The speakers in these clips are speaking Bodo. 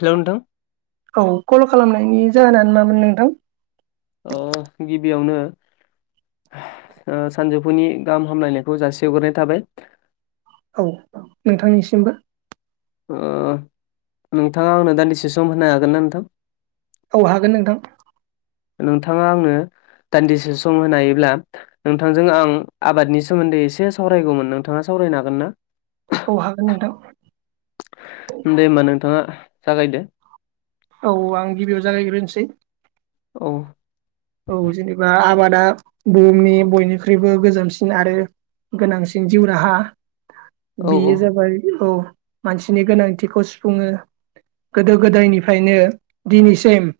हेलौ नोंथां औ कल खालामनायनि जाहोनानो मामोन नोंथां ओ गिबियावनो ओ सानजौफुनि गाहाम हामलायनायखौ जासि हग्रोनाय थाबाय औ नोंथांनिसिमबो ओ नोंथाङा आंनो दान्दिसे सम होनो हागोन ना नोंथां औ हागोन नोंथां नोंथाङा आंनो दान्दिसे सम होनोहायोब्ला नोंथांजों आं आबादनि सोमोन्दै एसे सावरायगौमोन नोंथाङा साव फरायनो हागोन ना औ हागोन नोंथां दे होमबा नोंथाङा जागायदो औ आं गिबियाव जागायग्रोनोसै औ औ जेनेबा आबादा बुहुमनि बयनिख्रुइबो गोजामसिन आरो गोनांसिन जिउ राहा औ बेयो जाबाय औ मानसिनि गोनांथिखौ सुफुङो गोदो गोदायनिफ्रायनो दिनैसिम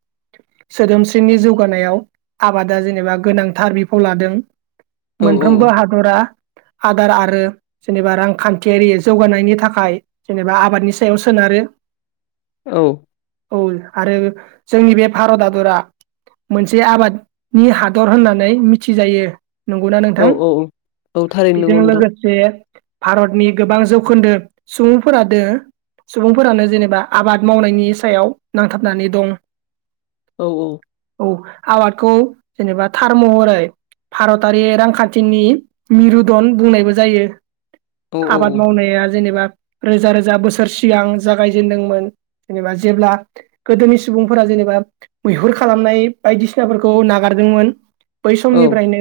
सोदोमस्रिनि जौगानायाव आबादा जेनेबा गोनांथार बिफाव लादों औ औ मोनफ्रोमबो हादरा आदार आरो जेनेबा रांखान्थियारि जौगानायनि थाखाय जेनेबा आबादनि सायाव सोनारो औ औ आरो जोंनि बे भारत हादरा मोनसे आबादनि हादर होननानै मिथिजायो नंगौना औ नोंथां औ औ औ थारैनो बेजों नंगौ नोंथां लोगोसे भारतनि गोबां जौखोन्दो सुबुंफोर दो सुबुंफोरानो जेनेबा आबाद मावनायनि सायाव नांथाबनानै दं औ औ औ आबादखौ जेनेबा थार महरै भारतारि रांखान्थिनि मिरु दन बुंनायबो जायो औ औ आबाद मावनाया जेनेबा रोजा रोजा बोसोर सिगां जागायजेनदोंमोन जेनेबा जेब्ला गोदोनि सुबुंफोरा जेनेबा मैहुर खालामनाय बायदिसिनाफोरखौ नागारदोंमोन बै औ समनिफ्रायनो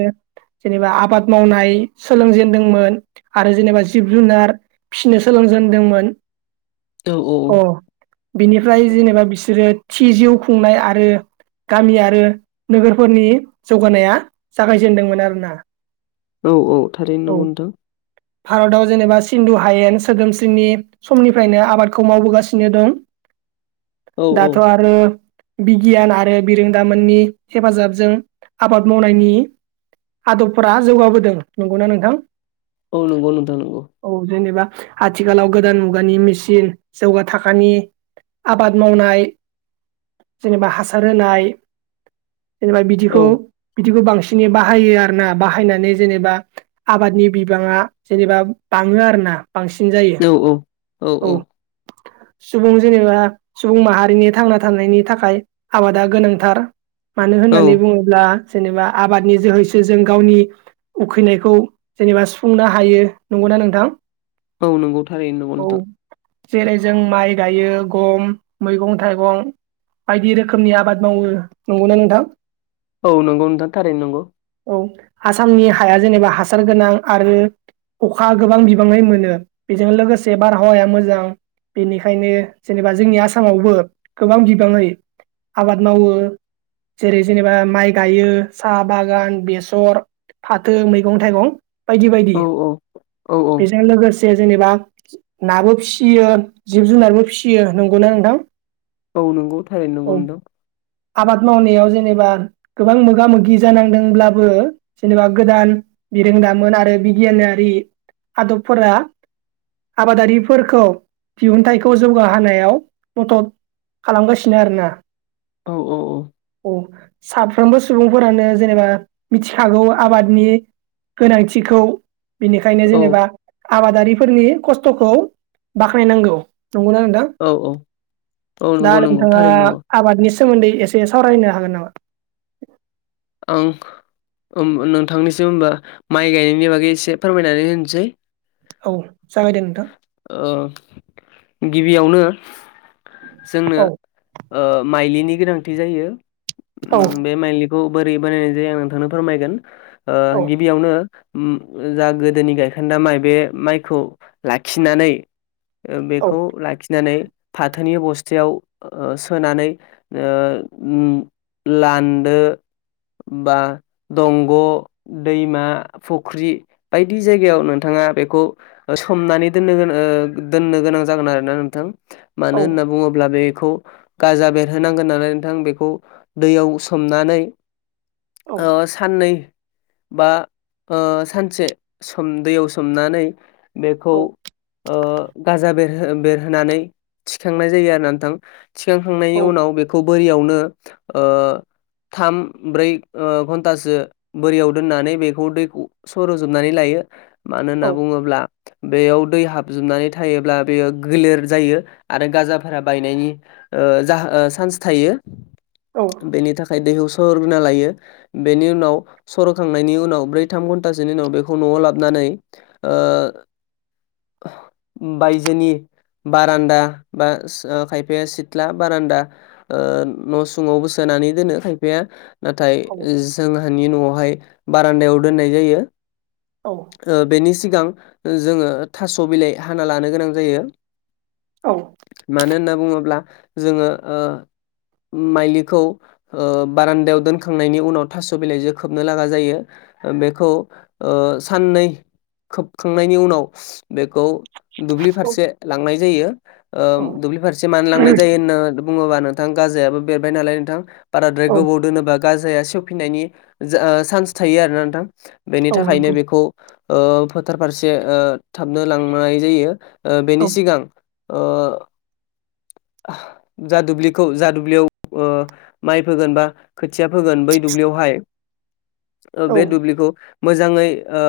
जेनेबा आबाद मावनाय सोलोंजेनदोंमोन आरो जेनेबा जिब जुनार फिसिनो सोलोंजेन दोंमोन औ औ बिनिफ्राय जेनेबा बिसोरो थि जिउ खुंनाय आरो गामियारि आरो नोगोरफोरनि जौगानाया जागायजेनदोंमोन आरोना औ औ थारैनो औ नंगौ नोंथां भारताव जेनेबा सिन्धु हायेन सोदोमस्रिनि समनिफ्रायनो आबादखौ मावबोगासिनो दं औ औ दाथ' आरो बिगियान आरो बिरों गाबोननि हेफाजाबजों आबाद मावनायनि आदबफोरा जौगाबोदों नंगौना नोंथां औ नंगौ नोंथां नंगौ औ जेनेबा आथिखालाव गोदान मुगानि मेसिन जौगा थाखोनि आबाद मावनाय जेनेबा हासार होनाय जेनेबा बिदिखौ औ बिदिखौ बांसि बिसोरनि बाहायो आरो ना बाहायनानै जेनेबा आबादनि बिबाङा जेनेबा बाङो आरोना बांसिन औ जायो औ औ सुबुं जेनेबा सुबुं माहारिनि थांना थानायनि थाखाय आबादा गोनांथार मानो औ होननानै बुङोब्ला जेनेबा आबादनि जोहैसो जों गावनि उखैनायखौ जेनेबा सुफुंनो हायो नौ ना नोंथां औ नंगौ थारै नंगौ औ नोंथां जेरै जों माइ गायो गम मैगं थाइगं बायदि रोखोमनि आबाद मावो नंगौना नोंथां औ नंगौ नोंथां थारैनो नंगौ औ आसामनि हाया जेनेबा हासार गोनां आरो अखा गोबां बिबाङै मोनो बेजों लोगोसे बारहावाया मोजां बेनिखायनो जेनेबा जोंनि आसामावबो गोबां बिबाङै आबाद मावो जेरै जेनेबा माइ गायो साहा बागान बेसर फाथो मैगं थाइगं बायदि बायदि औ औ औ औ बेजों लोगोसे जेनेबा नाबो फिसियो जिब जुनारबो फिसियो नंगौना नोंथां? औ नंगौ थारै नंगौ औ नोंथां। आबाद मावनायाव जेनेबा गोबां मोगा मोगि जानांदोंब्लाबो जेनेबा गोदान। बिरोंदामोन आरो बिगियानारि आदबफोरा। आबादारिफोरखौ दिहुनथाइखौ जौगाहोनायाव मदद। खालामगासिनो आरोना? औ औ औ। साफ्रोमबो सुबुंफोरानो जेनेबा मिथिखागौ आबादनि। गोनांथिखौ बेनिखायनो औ जेनेबा आबादारिफोरनि खस्थ'खौ बाख्नायनांगौ। नंगौना नोंथां औ औ औ दा नंगौ नंगौ नोंथाङा थारैनो नंगौ आबादनि। सोमोन्दै एसे सावरायनो हागोन नामा? ओं। नोंथांनिसिम होनबा माइ गायनायनि बागै एसे फोरमायनानै होनोसै। औ। जागायदो नोंथां ओ गिबियावनो। जोंनो औ माइलिनि गोनांथि जायो औ बे माइलि। खौ बोरै बानायनाय जायो आं नोंथांनो फोरमायगोन ओ औ गिबियावनो। जा गोदोनि गायखान्दा माइ बे माइखौ लाखिनानै बेखौ लाखिनानै। फाथोनि बस्थायाव ओ सोनानै ओम लानदो बा दंग' दैमा फुख्रि बायदि जायगायाव नोंथाङा। बेखौ हमनानै दोननो दोननो गोनां जागोन आरोना नोंथां मानो औ होनना बुङोब्ला बे। बेखौ गाजा बेरहोनांगोन होननानै नोंथां बेखौ दैयाव सोमनानै। औ साननै बा ओ सानसे दैयाव सोमनानै। बेखौ औ ओ गाजा बे बेरहोनानै थिखांनाय जायो आरोना नोंथां थिखांखांनायनि उनाव बेखौ। बोरियावनो ओह थाम ब्रै घन्टासो बोरियाव दोननानै बेखौ दैखौ सर'जोबनानै लायो। मानो होनना औ बुङोब्ला। बेयाव दै हाबजोबनानै थायोब्ला बेयो गोलेर जायो आरो गाजाफोरा बायनायनि ओ चान्स थायो बेनि थाखाय दै। सरग्रोना लायो बेनि उनाव सरखांनायनि उनाव ब्रै थाम घन्टासोनि उनाव बेखौ न'वाव लाबनानै। ओ बायजोनि बारान्दा बा खायफाया सिथला बारान्दा न' सुङावबो सोन नानै दोनो खायफाया नाथाय औ जोंहानि न'वावहाय बारान्दायाव दोननाय जायो। ओ बेनि सिगां जोङो थास' बिलाइ हाना लानो गोनां जायो। औ। मानो होनना बुङोब्ला जोङो ओ। माइलिखौ ओ बारान्दायाव दोनखांनायनि उनाव थास' बिलाइजों खोबनो लागा जायो। बेखौ साननै खोब खांनायनि उनाव बेखौ दुब्लि फारसे लांनाय जायो। ओ औ दुब्लि फारसे मानो लांनाय जायो होनना बुङोबा नोंथां गाजायाबो बेरबाय नालाय नोंथां। बाराद्राय औ गोबाव दोनोबा गाजाया सेवफिननायनि जा सान्स थायो आरोना नोंथां। बेनि औ थाखायनो नंगौ बेखौ ओ फोथार फारसे थाबनो लांनाय जायो औ बेनि सिगां जा दुब्लिखौ जा दुब्लियाव माइ फोगोन बा खोथिया फोगोन बै दुब्लियावहाय औ बे दुब्लिखौ मोजाङै ओ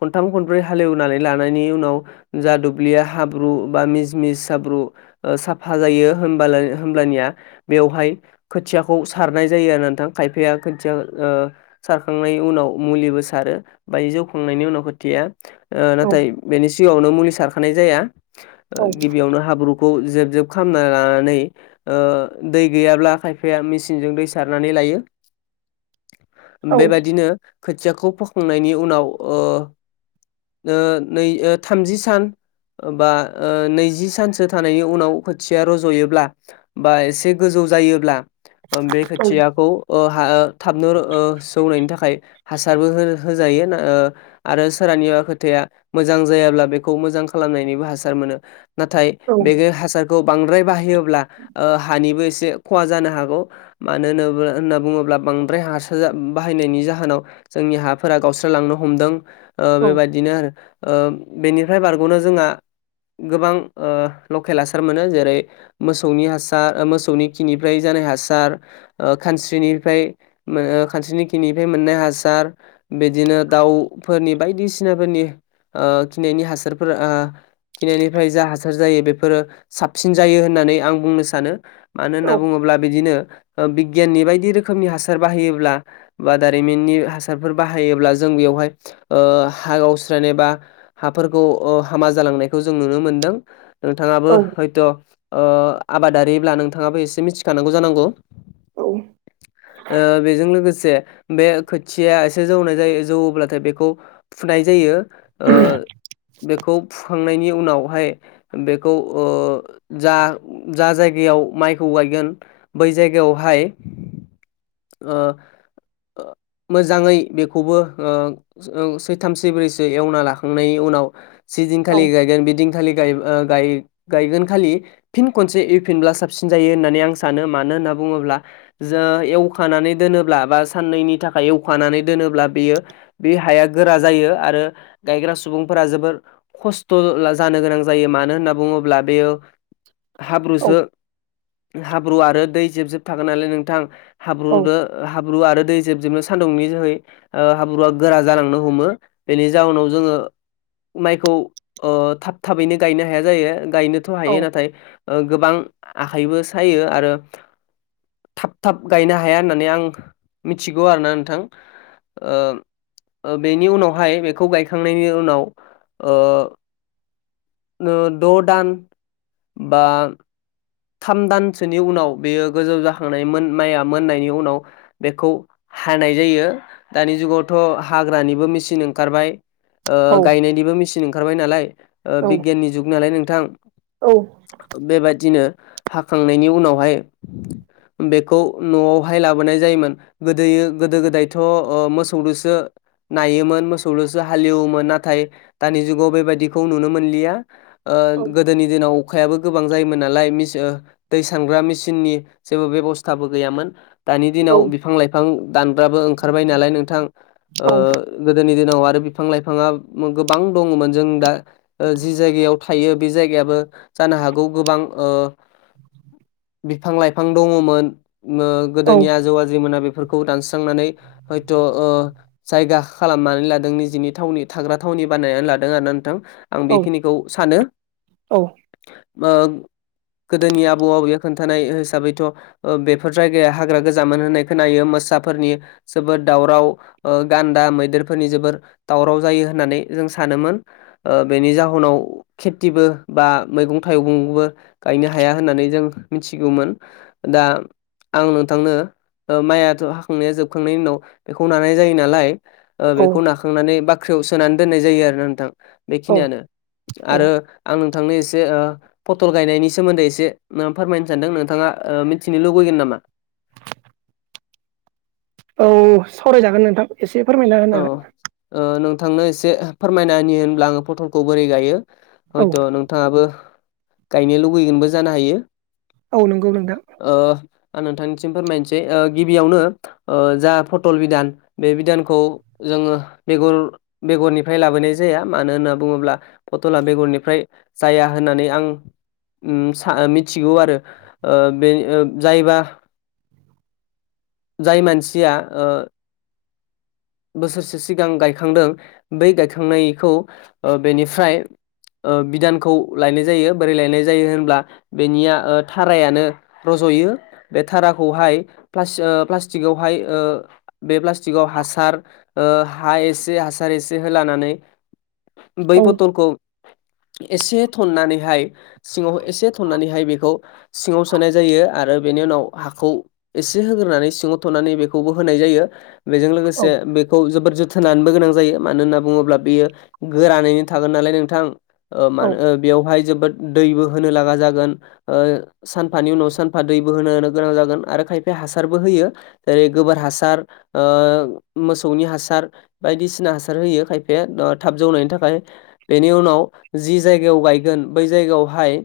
खनथाम खन ब्रै हालेवनानै लानायनि उनाव जा दुब्लिया हाब्रु बा मिस मिस हाब्रु साफा जायो होमब्लानिया बेवहाय खोथियाखौ सारनाय जायो आरो नोंथां खायफाया खोथिया ओ सारखांनायनि उनाव मुलिबो सारो बाय जौखांनायनि उनाव खोथिया औ नाथाय बेनि सिगाङावनो मुलि सारखानाय जाया गिबियावनो हाब्रु जेब जेब खालामना लानानै ओ दै गैयाबा खायफाया मेसिनजों दै सारनानै लायो यो बेबायदिनो खोथियाखौ फोखांनायनि उनाव ओ ओ नै थामजि सान बा नैजि सानसो थानायनि उनाव खोथिया रज'योब्ला बा एसे गोजौ जायोब्ला बे खोथियाखौ ओ थाबनो सौनायनि थाखाय हासारबो होजायो ओ आरो सोरानिया खोथाया मोजां जायाब्ला बेखौ मोजां खालामनायनिबो हासार मोनो नाथाय बे हासारखौ बांद्राय बाहायोब्ला ओ हानिबो एसे जे ख'हा जानो हागौ मानो होनोब होनना बुङोब्ला बांद्राय हासार बाहायनायनि जाहोनाव जोंनि हाफोरा गावस्रालांनो हमदों ओ औ बेबायदि आरो बेनिफ्राय बारग'नो जोंहा गोबां ओ लकेल हासार मोनो जेरै मोसौनि हासार मोसौनि खिनिफ्राय जाना नाय हासार ओ खानस्रिनिफ्राय ओ खानस्रिनि खिनिफ्राय मोननाय हासार बिदिनो दाउफोरनि बायदिसिनाफोरनि ओ खिनायनि हासारफोर आ खिनायनिफ्राय जा हासार जायो बेफोरो साबसिन जायो होननानै होननानै आं बुंनो सानो मानो औ होनना बुङोब्ला बिदिनो बिगियाननि बायदि रोखोमनि हासार बाहायोब्ला बा दारिमिननि हासारफोर बाहायोब्ला जों बेयाव हाय ओ हा गावस्रायनाय बा हाफोरखौ हामा जालांनायखौ जों नुनो मोनदों नोंथाङाबो औ हयथ' ओ आबादारिब्ला नोंथाङाबो एसे मिथिखानांगौ जानांगौ ओ बेजों लोगोसे बे खोथिया एसे जौनाय जायो जौवोबाथाय बेखौ फुनाय जायो ओ बेखौ फुखांनायनि उनावहाय बेखौ ओ जा जा जायगायाव माइखौ गायगोन बै जायगायावहाय ओ मोजाङै बेखौबो ओ सै थाम सैब्रैसो एवना लाखांनायनि उनाव जि दिनखालि गायगोन बेदिनखालि गायगोन खालि फिन खनसे एवफिनब्ला साबसिन जायो होननानै आं सानो मानो होनना बुङोब्ला जो एवखानानै दोनोब्ला बा साननैनि थाखाय एवखानानै दोनोब्ला बेयो बे हाया गोरा जायो आरो गायग्रा सुबुंफोरा जोबोर खसथ' जानो गोनां जायो मानो होनना बुङोब ब्ला बेयो हाब्रुसो हाब्रु आरो दै जेब जेब थागोन नालाय नोंथां हाब्रु हाब्रु आरो दै जेबजेबनो सानदुंनि जोहै हाब्रुया गोरा जालांनो हमो बेनि जाउनाव जोङो माइखौ ओ थाब थाबैनो गायनो हाया जायो गायनोथ' हायो नाथाय ओ गोबां आखाइबो सायो आरो थाब थाब गायनो हाया होननानै आं मिथिगौ आरोना नोंथां ओ बेनि उनावहाय बेखौ गायखांनायनि उनाव ओ द' दान बा थाम दानसोनि उनाव बेयो गोजौ जाखांनाय माइया मोननायनि उनाव बेखौ हानाय जायो दानि जुगावथ' हाग्रानिबो मेचिन ओंखारबाय ओ गायनायनिबो मेचिन ओंखारबाय नालाय बिगियाननि जुग नालाय नोंथां बेबादिनो हाखांनायनि उनावहाय बेखौ न'आवहाय लाबोनाय जायोमोन गोदोयो गोदो गोदायथ' ओ मोसौजोंसो नायोमोन मोसौजोंसो हाल एवोमोन नाथाय दानि जुगाव बेबायदिखौ नुनो मोनलिया ओ गोदोनि दिनाव अखायाबो गोबां जायोमोन नालाय मिन ओ दै सानग्रा मेसिननि जेबो बेब'सथाबो गैयामोन दानि दिनाव बिफां लाइफां दानग्राबो ओंखारबाय नालाय नोंथां गोदोनि दि दं आरो बिफां लाइफाङा गोबां दङमोन जों दा जि जायगायाव थायो बे जायगायाबो जानो हागौ गोबां ओ बिफां लाइफां दङमोन गोदोनि आजौ आजौमोना बे फोरखौ दानस्रांनानै हयथ' ओ जायगा खालामनानै लादों निजिनि थावनि थाग्रा थावनि बानायनानै लादों आरो ना नोंथां आं बेखिनिखौ सानो गोदोनि आबौ आबैया खोन्थानाय हिसाबैथ' बेफोर जायगाया हाग्रा गोजामोन होननाय खोनायो मोसा फोरनि जोबोद दावराव गान्दा मैदेरफोरनि जोबोर दावराव जायो होननानै जों सानो बेनि जाहोनाव खेथिबो बा मैगं थाइगंबो गायनो हाया होननानै जों मिथिगौमोन दा आं नोंथांनो माइयाथ' हाखांनाया जोबखांनायनि उनाव बेखौ लानाय जायो नालाय बेखौ नाखांनानै बाख्रियाव सोनानै दोननाय जायो आरो ना नोंथां बेखिनियानो आरो आं नोंथांनो एसे फथल गायनायनि सोमोनदै फोरमायनो सानदों नोंथाङा मिथिनो लुबैगोन नामा औ सावरायजागोन नोंथां एसे फोरमायना औ होनोनागोन ओ नोंथांनो एसे फोरमायना होनि होनब्ला आङो फथलखौ बोरै गायो औ हयथ' नोंथाङाबो गायनो लुुबैगोनबो जानो हायो औ नंगौ नोंथां ओ आं नोंथांनिसिम फोरमायनोसै गिबियावनो जा फटल बिधान बे बिधानखौ जोङो बेगर बेगरनिफ्राय लाबोनाय जाया मानो होनना बुङोब्ला फथला बेगरनिफ्राय जाया होननानै आं ओ मिथिगौ आरो बे जायबा जाय मानसिया बोसोरसे सिगां गायखांदों बै गायखांनायखौ ओ बेनिफ्राय ओ बिधानखौ लायनाय जायो बोरै लायनाय जायो होनब्ला बेनिया थारायानो रज जयो बे धाराखौहाय प्लास प्लास्टिकआवहाय ओ बे प्लास्टिकआव हासार ओ हा एसे हासार एसे होलानानै बै औ पथलखौ [inaudible] एसे थननानैहाय सिङाव एसे थननानैहाय बेखौ सिङाव सोनाय जायो आरो बे बिनि उनाव हाखौ एसे होग्रोनानै सिङाव थ'नानै बेखौबो होनाय जायो बेजों औ लोगोसे बेखौ जों जों थोनाबो गोनां जायो मानो होनना बुङोब्ला बियो गोरानैनो थागोन नालाय नोंथां ओ मा औ होनो बेवहाय जोबोद दैबो होनो लागा जागोन ओ सानफानि उनाव सानफा दैबो होनो गोनां जागोन आरो खायफाया हासार होयो जेरै गोबोर हासार ओ मोसौनि हासार बायदिसिना हासार होयो खायफाया थाब जौनायनि थाखाय बेनि उनाव जि जायगायाव गायगोन बै जायगायावहाय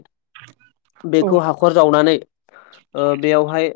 औ बेखौ हाखर जावनानै ओ बेयावहाय